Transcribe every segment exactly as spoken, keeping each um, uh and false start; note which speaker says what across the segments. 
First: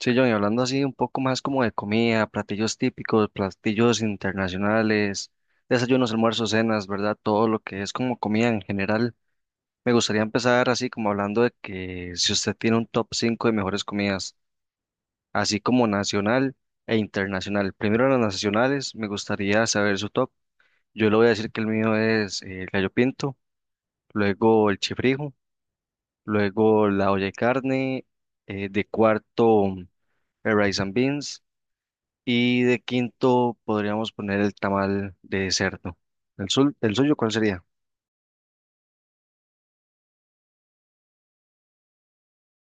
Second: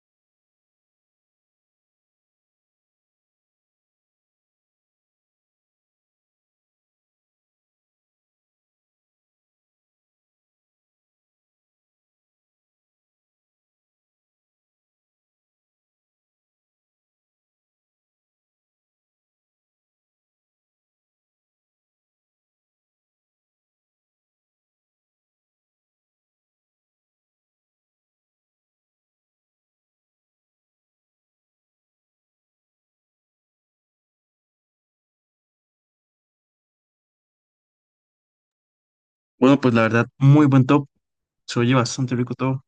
Speaker 1: Sí, John, y hablando así un poco más como de comida, platillos típicos, platillos internacionales, desayunos, almuerzos, cenas, ¿verdad? Todo lo que es como comida en general. Me gustaría empezar así como hablando de que si usted tiene un top cinco de mejores comidas, así como nacional e internacional. Primero las nacionales, me gustaría saber su top. Yo le voy a decir que el mío es eh, el gallo pinto, luego el chifrijo, luego la olla de carne, eh, de cuarto el rice and beans. Y de quinto podríamos poner el tamal de cerdo. ¿El, sul- El suyo, ¿cuál sería?
Speaker 2: Bueno, pues la verdad, muy buen top. Se oye bastante rico todo.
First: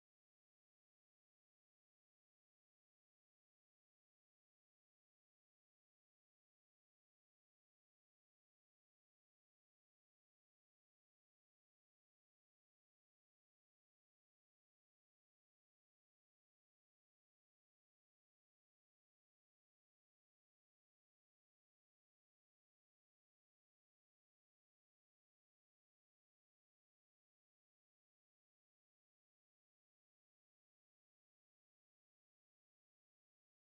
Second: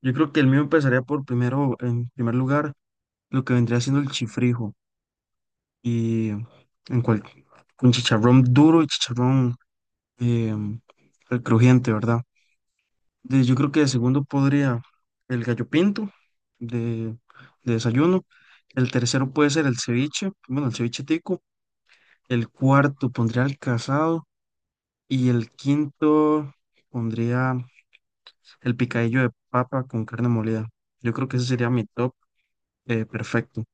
Speaker 2: Yo creo que el mío empezaría por primero, en primer lugar, lo que vendría siendo el chifrijo. Y en cual, con chicharrón duro y chicharrón eh, el crujiente, ¿verdad? De- yo creo que de segundo podría el gallo pinto de, de desayuno. El tercero puede ser el ceviche, bueno, el ceviche tico. El cuarto pondría el casado. Y el quinto pondría. El picadillo de papa con carne molida. Yo creo que ese sería mi top eh, perfecto.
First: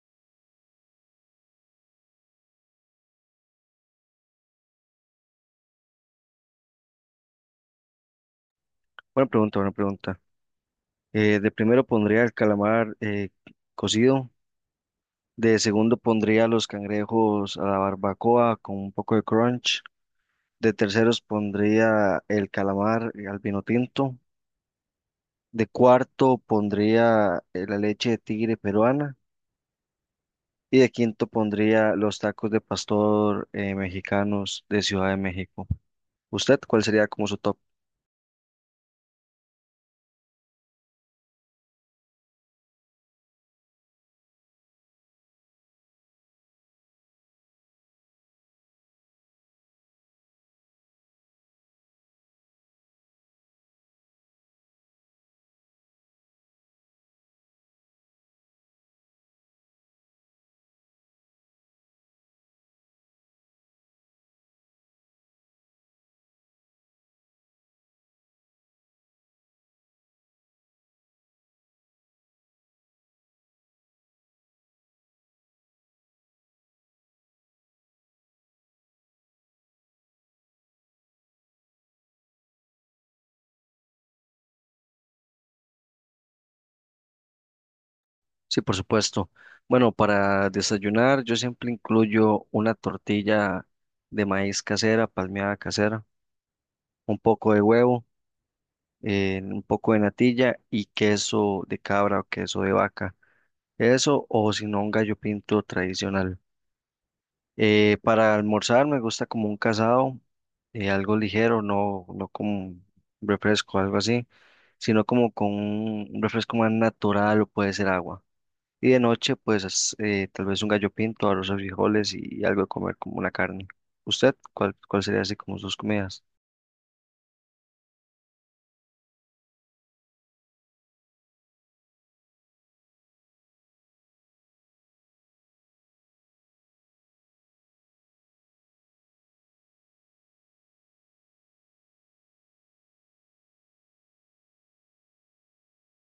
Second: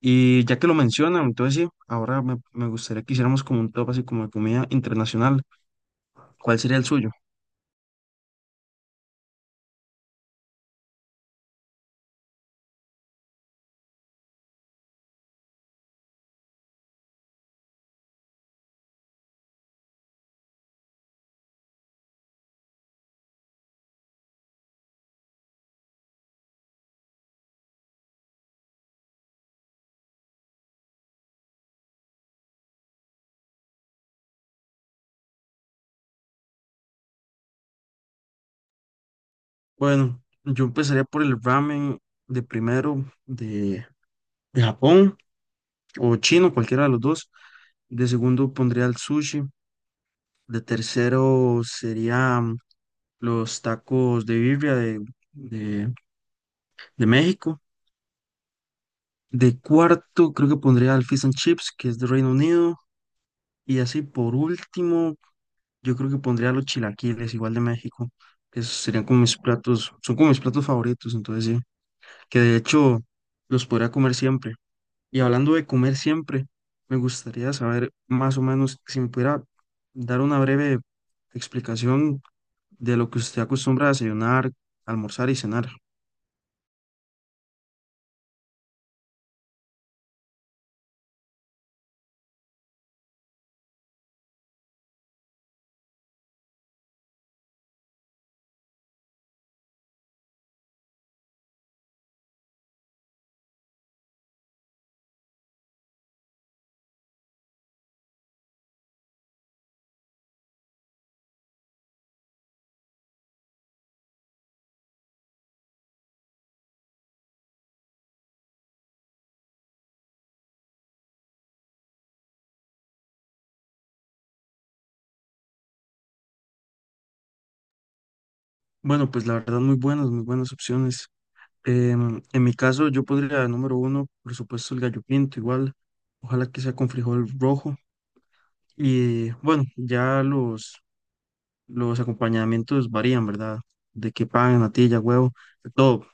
Speaker 2: Y ya que lo mencionan, entonces sí, ahora me, me gustaría que hiciéramos como un top así como de comida internacional. ¿Cuál sería el suyo?
Speaker 1: Buena pregunta, buena pregunta. Eh, de primero pondría el calamar eh, cocido. De segundo pondría los cangrejos a la barbacoa con un poco de crunch. De terceros pondría el calamar eh, al vino tinto. De cuarto pondría eh, la leche de tigre peruana. Y de quinto pondría los tacos de pastor eh, mexicanos de Ciudad de México. ¿Usted cuál sería como su top?
Speaker 2: Bueno, yo empezaría por el ramen de primero de, de Japón o chino, cualquiera de los dos. De segundo pondría el sushi. De tercero sería los tacos de birria de, de, de México. De cuarto, creo que pondría al Fish and Chips, que es de Reino Unido. Y así por último, yo creo que pondría los chilaquiles, igual de México. Que Esos serían como mis platos, son como mis platos favoritos, entonces sí, que de hecho los podría comer siempre. Y hablando de comer siempre, me gustaría saber más o menos si me pudiera dar una breve explicación de lo que usted acostumbra a desayunar, almorzar y cenar.
Speaker 1: Sí, por supuesto. Bueno, para desayunar yo siempre incluyo una tortilla de maíz casera, palmeada casera, un poco de huevo, eh, un poco de natilla y queso de cabra o queso de vaca. Eso o si no un gallo pinto tradicional. Eh, para almorzar me gusta como un casado, eh, algo ligero, no, no como un refresco, algo así, sino como con un refresco más natural o puede ser agua. Y de noche, pues eh, tal vez un gallo pinto, arroz o frijoles y algo de comer como una carne. ¿Usted cuál, cuál sería así como sus comidas?
Speaker 2: Bueno, pues la verdad, muy buenas, muy buenas opciones. Em, en mi caso, yo podría, número uno, por supuesto, el gallo pinto, igual. Ojalá que sea con frijol rojo. Y bueno, ya los, los acompañamientos varían, ¿verdad? De que pan, natilla, huevo, de todo.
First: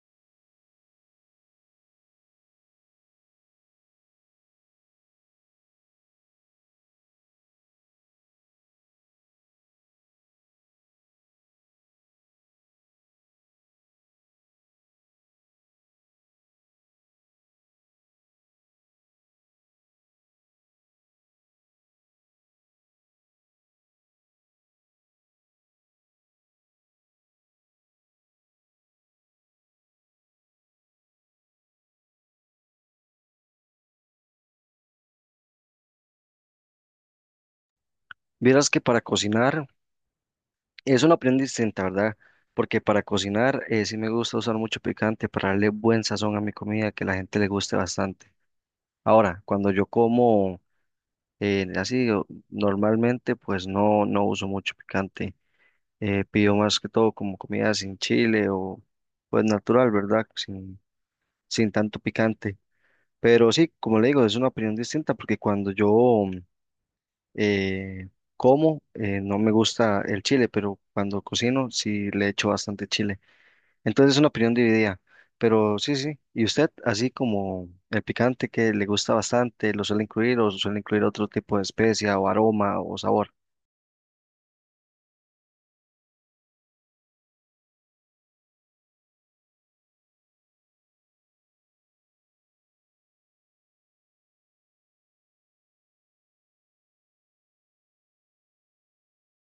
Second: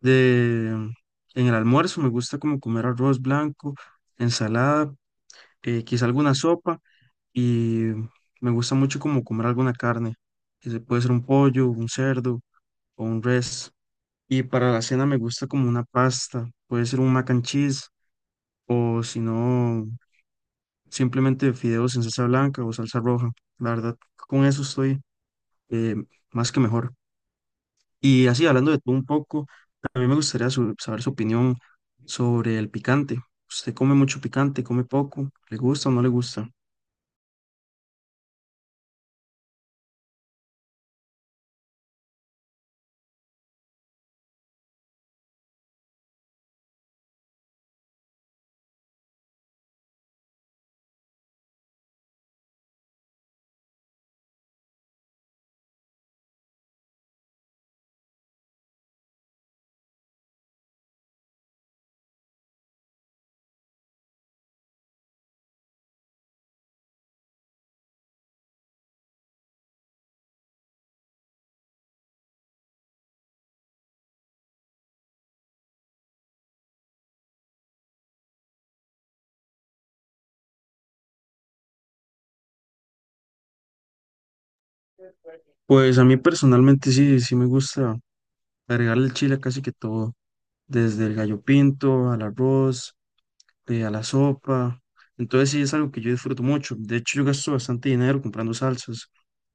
Speaker 2: De, em, en el almuerzo me gusta como comer arroz blanco, ensalada, eh, quizá alguna sopa. Y me gusta mucho como comer alguna carne. Que Se puede ser un pollo, un cerdo o un res. Y para la cena me gusta como una pasta, puede ser un mac and cheese o si no, simplemente fideos en salsa blanca o salsa roja. La verdad, con eso estoy eh, más que mejor. Y así, hablando de todo un poco, a mí me gustaría su- saber su opinión sobre el picante. ¿Usted come mucho picante, come poco? ¿Le gusta o no le gusta?
Speaker 1: Vieras que para cocinar es una prenda distinta, ¿verdad? Porque para cocinar, eh, sí me gusta usar mucho picante para darle buen sazón a mi comida, que la gente le guste bastante. Ahora, cuando yo como, eh, así o- normalmente, pues no, no uso mucho picante. Eh, pido más que todo como comida sin chile o pues natural, ¿verdad? Sin, sin tanto picante. Pero sí, como le digo, es una opinión distinta porque cuando yo eh, como, eh, no me gusta el chile, pero cuando cocino sí le echo bastante chile. Entonces es una opinión dividida. Pero sí, sí. ¿Y usted, así como el picante que le gusta bastante, lo suele incluir o suele incluir otro tipo de especia o aroma o sabor?
Speaker 2: Pues a mí personalmente sí, sí me gusta agregar el chile a casi que todo, desde el gallo pinto al arroz, eh, a la sopa. Entonces sí es algo que yo disfruto mucho. De hecho, yo gasto bastante dinero comprando salsas,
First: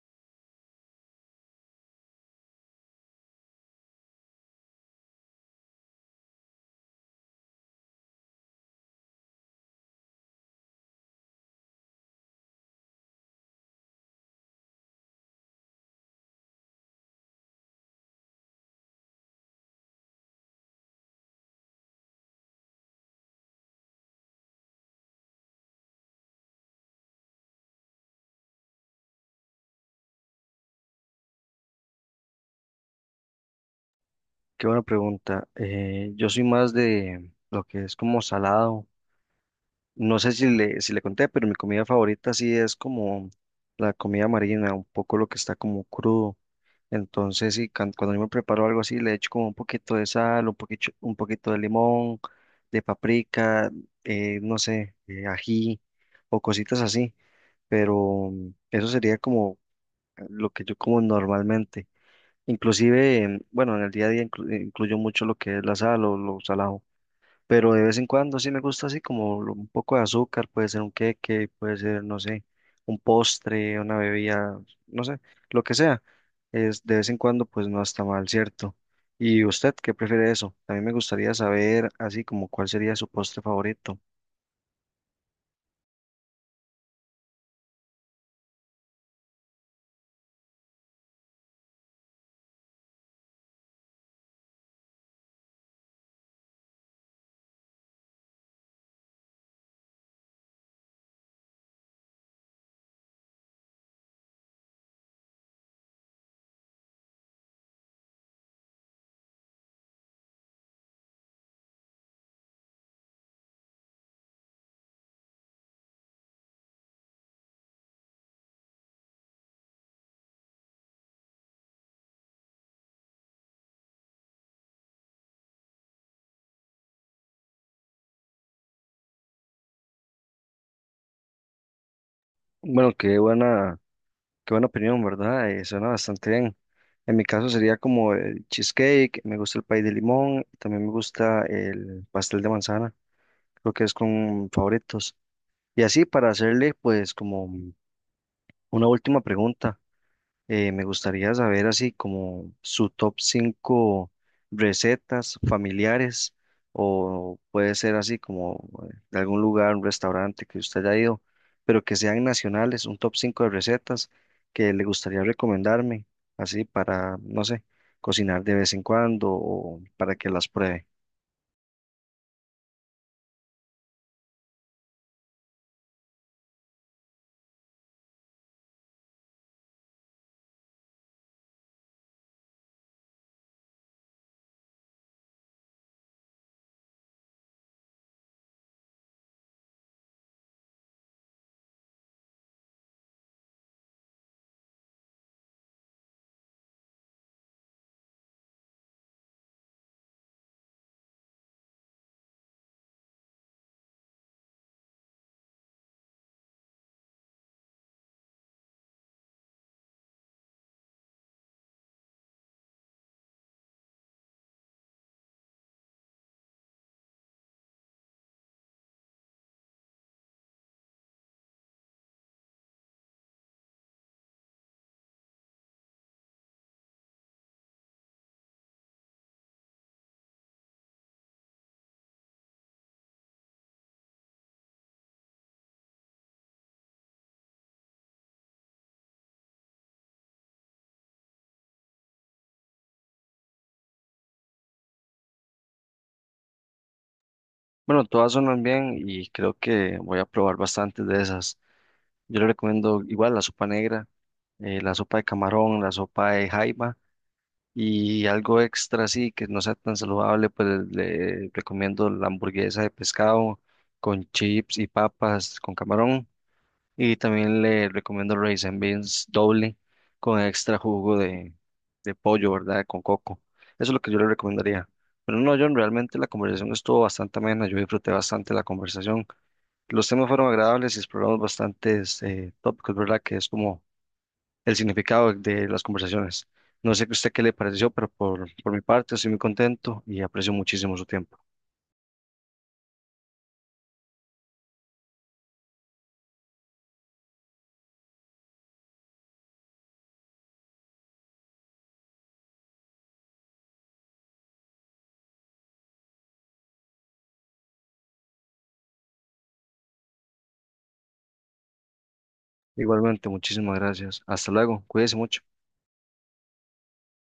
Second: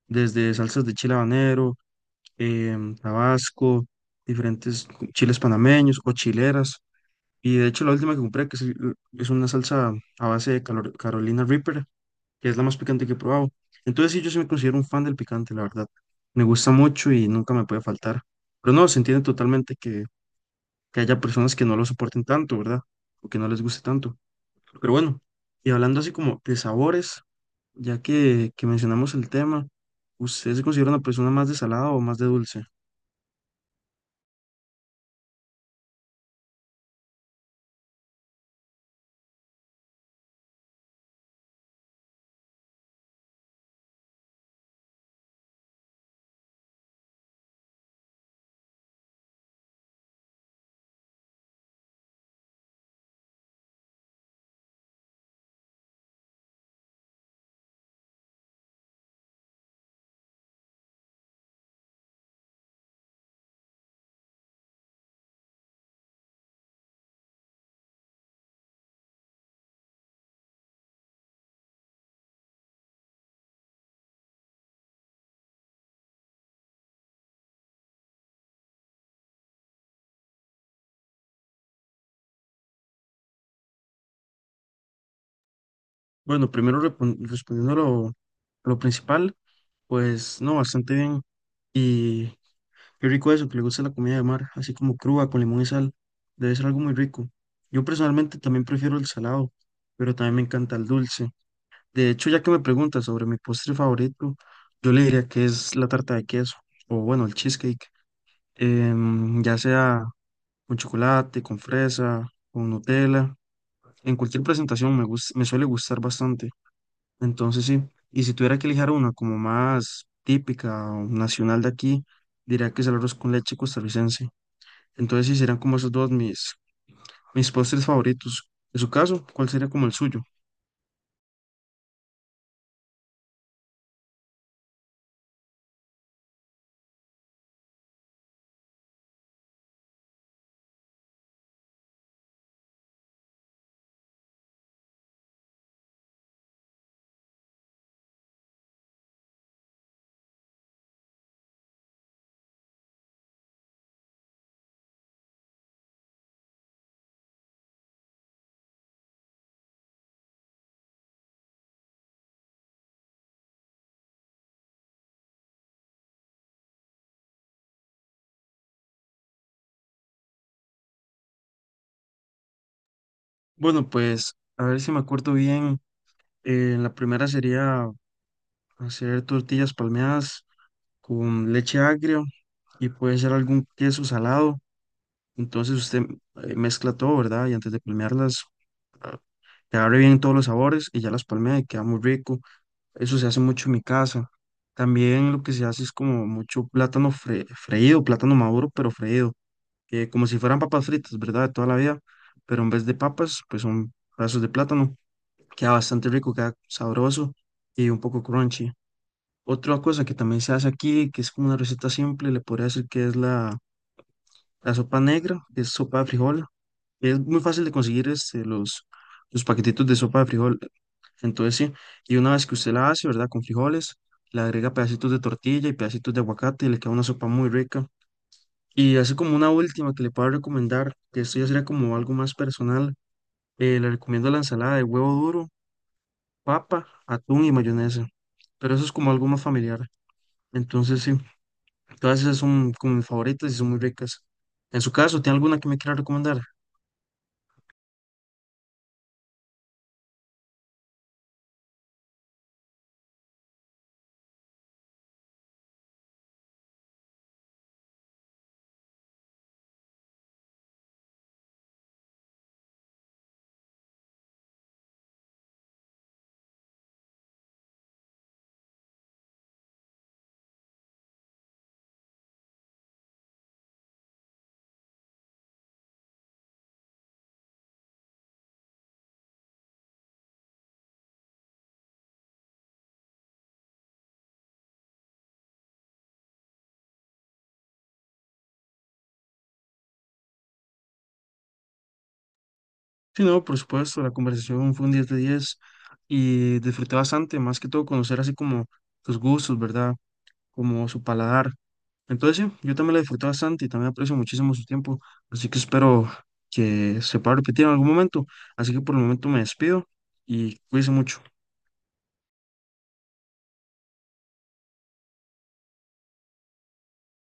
Speaker 2: desde salsas de chile habanero, em, tabasco, diferentes cu- chiles panameños o chileras. Y de hecho la última que compré, que es, el- es una salsa a base de calor- Carolina Reaper, que es la más picante que he probado. Entonces sí, yo sí me considero un fan del picante, la verdad. Me gusta mucho y nunca me puede faltar. Pero no, se entiende totalmente que haya personas que no lo soporten tanto, ¿verdad? O que no les guste tanto. Pero bueno, y hablando así como de sabores, ya que, que mencionamos el tema, ¿usted se considera una persona más de salado o más de dulce?
Speaker 1: Qué buena pregunta. Eh, yo soy más de lo que es como salado. No sé si le, si le conté, pero mi comida favorita sí es como la comida marina, un poco lo que está como crudo. Entonces, sí, can- cuando yo me preparo algo así, le echo como un poquito de sal, un poquito, un poquito de limón, de paprika, eh, no sé, eh, ají o cositas así. Pero mm, eso sería como lo que yo como normalmente. Inclusive, em, bueno, en el día a día inclu- incluyo mucho lo que es la sal o lo salado, pero de vez en cuando sí me gusta así como lo- un poco de azúcar, puede ser un queque, puede ser, no sé, un postre, una bebida, no sé, lo que sea. Es de vez en cuando, pues no está mal, ¿cierto? ¿Y usted qué prefiere eso? También me gustaría saber así como cuál sería su postre favorito.
Speaker 2: Bueno, primero repon- respondiendo a lo, a lo principal, pues no, bastante bien. Y qué rico eso, que le gusta la comida de mar, así como cruda, con limón y sal. Debe ser algo muy rico. Yo personalmente también prefiero el salado, pero también me encanta el dulce. De hecho, ya que me preguntas sobre mi postre favorito, yo le diría que es la tarta de queso, o bueno, el cheesecake, em, ya sea con chocolate, con fresa, con Nutella, en cualquier presentación me gus- me suele gustar bastante. Entonces sí, y si tuviera que elegir una como más típica o nacional de aquí, diría que es el arroz con leche costarricense. Entonces sí, serían como esos dos mis, mis postres favoritos. En su caso, ¿cuál sería como el suyo?
Speaker 1: Bueno, qué buena, qué buena opinión, ¿verdad? Eh, suena bastante bien. En mi caso sería como el cheesecake, me gusta el pay de limón, también me gusta el pastel de manzana, creo que es con favoritos. Y así para hacerle pues como una última pregunta, eh, me gustaría saber así como su top cinco recetas familiares o puede ser así como eh, de algún lugar, un restaurante que usted haya ido, pero que sean nacionales, un top cinco de recetas que le gustaría recomendarme, así para, no sé, cocinar de vez en cuando o para que las pruebe.
Speaker 2: Bueno, pues a ver si me acuerdo bien. Eh, la primera sería hacer tortillas palmeadas con leche agria y puede ser algún queso salado. Entonces usted eh, mezcla todo, ¿verdad? Y antes de palmearlas, ah, que abre bien todos los sabores y ya las palmea y queda muy rico. Eso se hace mucho en mi casa. También lo que se hace es como mucho plátano fre- freído, plátano maduro, pero freído, eh, como si fueran papas fritas, ¿verdad? De toda la vida. Pero en vez de papas, pues son pedazos de plátano. Queda bastante rico, queda sabroso y un poco crunchy. Otra cosa que también se hace aquí, que es como una receta simple, le podría decir que es la, la sopa negra, que es sopa de frijol. Es muy fácil de conseguir este, los, los paquetitos de sopa de frijol. Entonces, sí, y una vez que usted la hace, ¿verdad? Con frijoles, le agrega pedacitos de tortilla y pedacitos de aguacate y le queda una sopa muy rica. Y así como una última que le puedo recomendar, que esto ya sería como algo más personal, eh, le recomiendo la ensalada de huevo duro, papa, atún y mayonesa. Pero eso es como algo más familiar. Entonces, sí. Todas esas son como mis favoritas y son muy ricas. En su caso, ¿tiene alguna que me quiera recomendar?
Speaker 1: Bueno, todas son bien y creo que voy a probar bastantes de esas. Yo le recomiendo igual la sopa negra, eh, la sopa de camarón, la sopa de jaiba y algo extra así que no sea tan saludable, pues le recomiendo la hamburguesa de pescado con chips y papas con camarón, y también le recomiendo raisin beans doble con extra jugo de, de pollo, ¿verdad? Con coco. Eso es lo que yo le recomendaría. Pero no, John, realmente la conversación estuvo bastante amena, yo disfruté bastante la conversación. Los temas fueron agradables y exploramos bastantes eh, tópicos, ¿verdad? Que es como el significado de las conversaciones. No sé a usted qué le pareció, pero por, por mi parte estoy muy contento y aprecio muchísimo su tiempo.
Speaker 2: Sí, no, por supuesto, la conversación fue un diez de diez y disfruté bastante, más que todo conocer así como sus gustos, ¿verdad? Como su paladar. Entonces, sí, yo también la disfruté bastante y también aprecio muchísimo su tiempo, así que espero que se pueda repetir en algún momento. Así que por el momento me despido y cuídense mucho.
Speaker 1: Igualmente, muchísimas gracias. Hasta luego. Cuídese mucho.